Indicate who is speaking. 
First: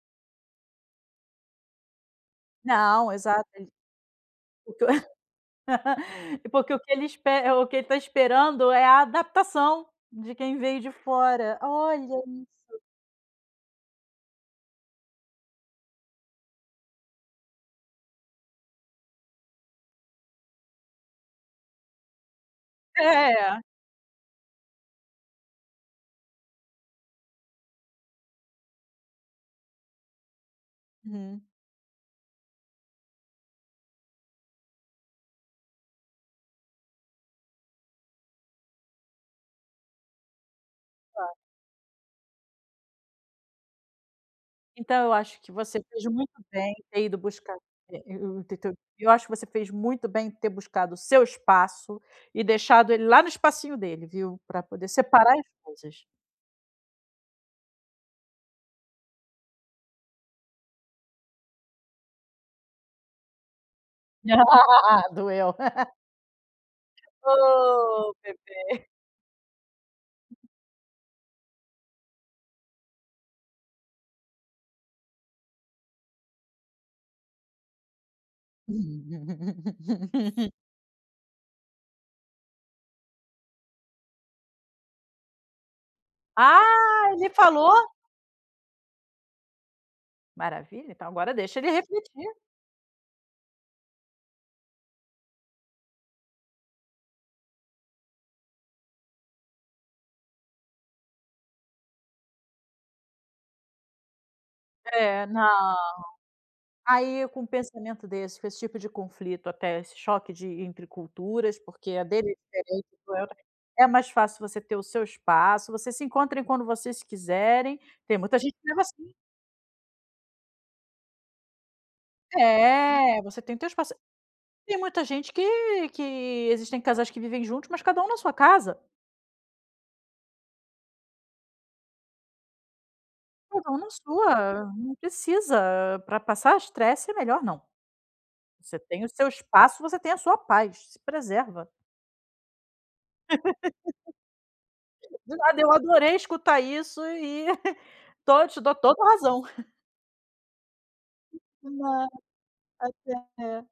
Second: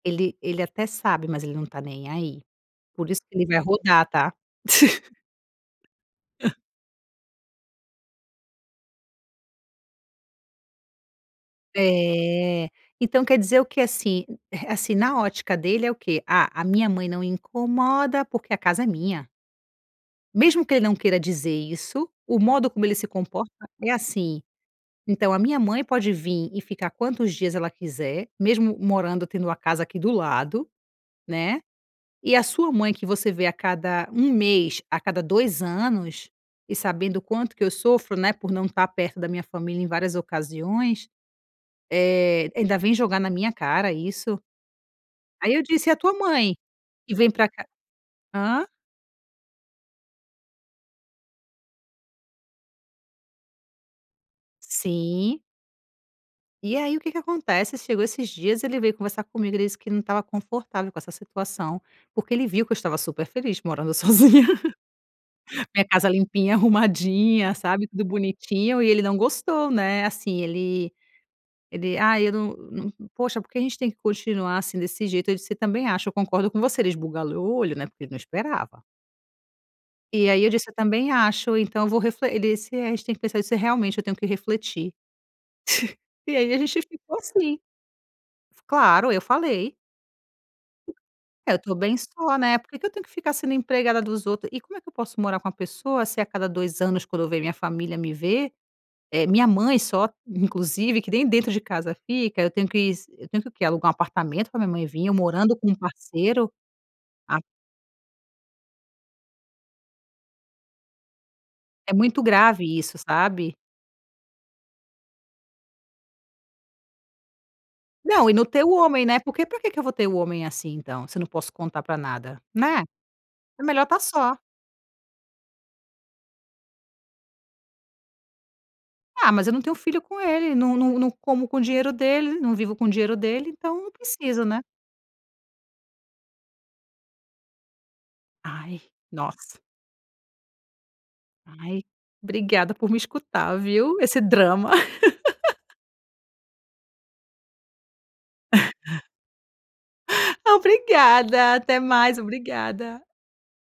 Speaker 1: Ele ele até sabe, mas ele não tá nem aí. Por
Speaker 2: Não,
Speaker 1: isso que ele
Speaker 2: exato.
Speaker 1: vai rodar, tá?
Speaker 2: E porque o que ele espera eh, o que ele tá esperando é a adaptação de quem veio de fora. Olha isso.
Speaker 1: É. Então quer dizer, o que, assim, eh, assim na ótica dele é o quê? "Ah, a minha mãe não incomoda porque a casa é minha". Mesmo que ele não queira dizer isso, o modo como ele se comporta
Speaker 2: É!
Speaker 1: é assim. Então, "A minha mãe pode vim e ficar quantos dias ela quiser, mesmo morando, tendo a casa aqui do lado,
Speaker 2: Uhum.
Speaker 1: né, e a sua mãe, que você vê a cada 1 mês, a cada 2 anos", e sabendo o quanto que eu sofro, né, por não estar perto da minha família em várias ocasiões,
Speaker 2: Claro.
Speaker 1: eh, ainda vem jogar na minha cara isso?
Speaker 2: Então eu acho que
Speaker 1: Aí eu
Speaker 2: você
Speaker 1: disse: "E a
Speaker 2: fez
Speaker 1: tua
Speaker 2: muito
Speaker 1: mãe?
Speaker 2: bem em ter
Speaker 1: Que
Speaker 2: ido
Speaker 1: vem pra
Speaker 2: buscar,
Speaker 1: cá"
Speaker 2: eh eh o te
Speaker 1: Hã?
Speaker 2: teu eu acho que você fez muito bem de ter buscado o seu espaço e deixado ele lá no espacinho dele, viu. Pra poder separar
Speaker 1: Sim.
Speaker 2: as coisas.
Speaker 1: E aí o que que acontece? Chegou esses dias, ele veio conversar comigo, ele disse que ele não estava confortável com essa situação porque ele viu que eu estava super feliz morando sozinha.
Speaker 2: Doeu.
Speaker 1: Minha casa limpinha, arrumadinha, sabe, tudo
Speaker 2: Oh Meu Deus!
Speaker 1: bonitinho e ele não gostou, né, assim ele ele: "Ai, eu não não n poxa, porque a gente tem que continuar, assim, desse jeito?" Eu disse: "Também acho. Eu concordo com você." Ele esbugalhou olho, né, porque ele não esperava. E aí eu disse: "Eu também acho. Então eu vou refle "ele disse: "É, a gente tem que pensa se, realmente, eu tenho que refletir." E aí a gente
Speaker 2: Ah,
Speaker 1: ficou
Speaker 2: ele
Speaker 1: assim.
Speaker 2: falou?
Speaker 1: Claro, eu falei.
Speaker 2: Maravilha, então agora
Speaker 1: É, eu
Speaker 2: deixa ele
Speaker 1: tô bem
Speaker 2: refletir.
Speaker 1: só, né. Por que que eu tenho que ficar sendo empregada dos outros e como é eu posso morar com uma pessoa se a cada 2 anos, quando vem minha família me ver, eh, minha mãe só inclusive, que nem dentro de casa fica, eu tenho que eu tenho que o quê? Alugar 1 apartamento pra minha mãe vim eu
Speaker 2: É,
Speaker 1: morando com
Speaker 2: não.
Speaker 1: 1 parceiro,
Speaker 2: Aí, com
Speaker 1: a
Speaker 2: um pensamento desse, com esse tipo de conflito até, esse choque de entre culturas, porque
Speaker 1: É
Speaker 2: a
Speaker 1: muito
Speaker 2: dele é
Speaker 1: grave
Speaker 2: diferente
Speaker 1: isso,
Speaker 2: do [unintelligible]
Speaker 1: sabe.
Speaker 2: é mais fácil você ter o seu espaço; vocês se encontrem quando vocês quiserem. Tem
Speaker 1: Não, e
Speaker 2: muita
Speaker 1: não
Speaker 2: gente
Speaker 1: ter o
Speaker 2: vivendo
Speaker 1: homem,
Speaker 2: assim.
Speaker 1: né. Por que pra quê que eu vou ter o homem, assim, então? Se eu não posso contar pra nada, né?
Speaker 2: É! Você tem o
Speaker 1: É
Speaker 2: teu
Speaker 1: melhor
Speaker 2: espaço.
Speaker 1: estar só.
Speaker 2: Tem muita gente que que existem casais que vivem juntos, mas cada um na sua casa.
Speaker 1: Ah, mas eu não tenho filho com ele. Não não não como com o dinheiro dele, não vivo com o dinheiro dele,
Speaker 2: Cada um
Speaker 1: então,
Speaker 2: na
Speaker 1: não preciso, né.
Speaker 2: sua. Não precisa pra passar estresse é melhor não. Você
Speaker 1: Ai,
Speaker 2: tem o seu
Speaker 1: nossa.
Speaker 2: espaço, você tem a sua paz. Se preserva.
Speaker 1: Ai, obrigada por me escutar, viu, esse drama.
Speaker 2: De nada, eu adorei escutar isso e tô te dou toda a razão.
Speaker 1: Obrigada,
Speaker 2: De
Speaker 1: até
Speaker 2: nada.
Speaker 1: mais, obrigada.
Speaker 2: Até.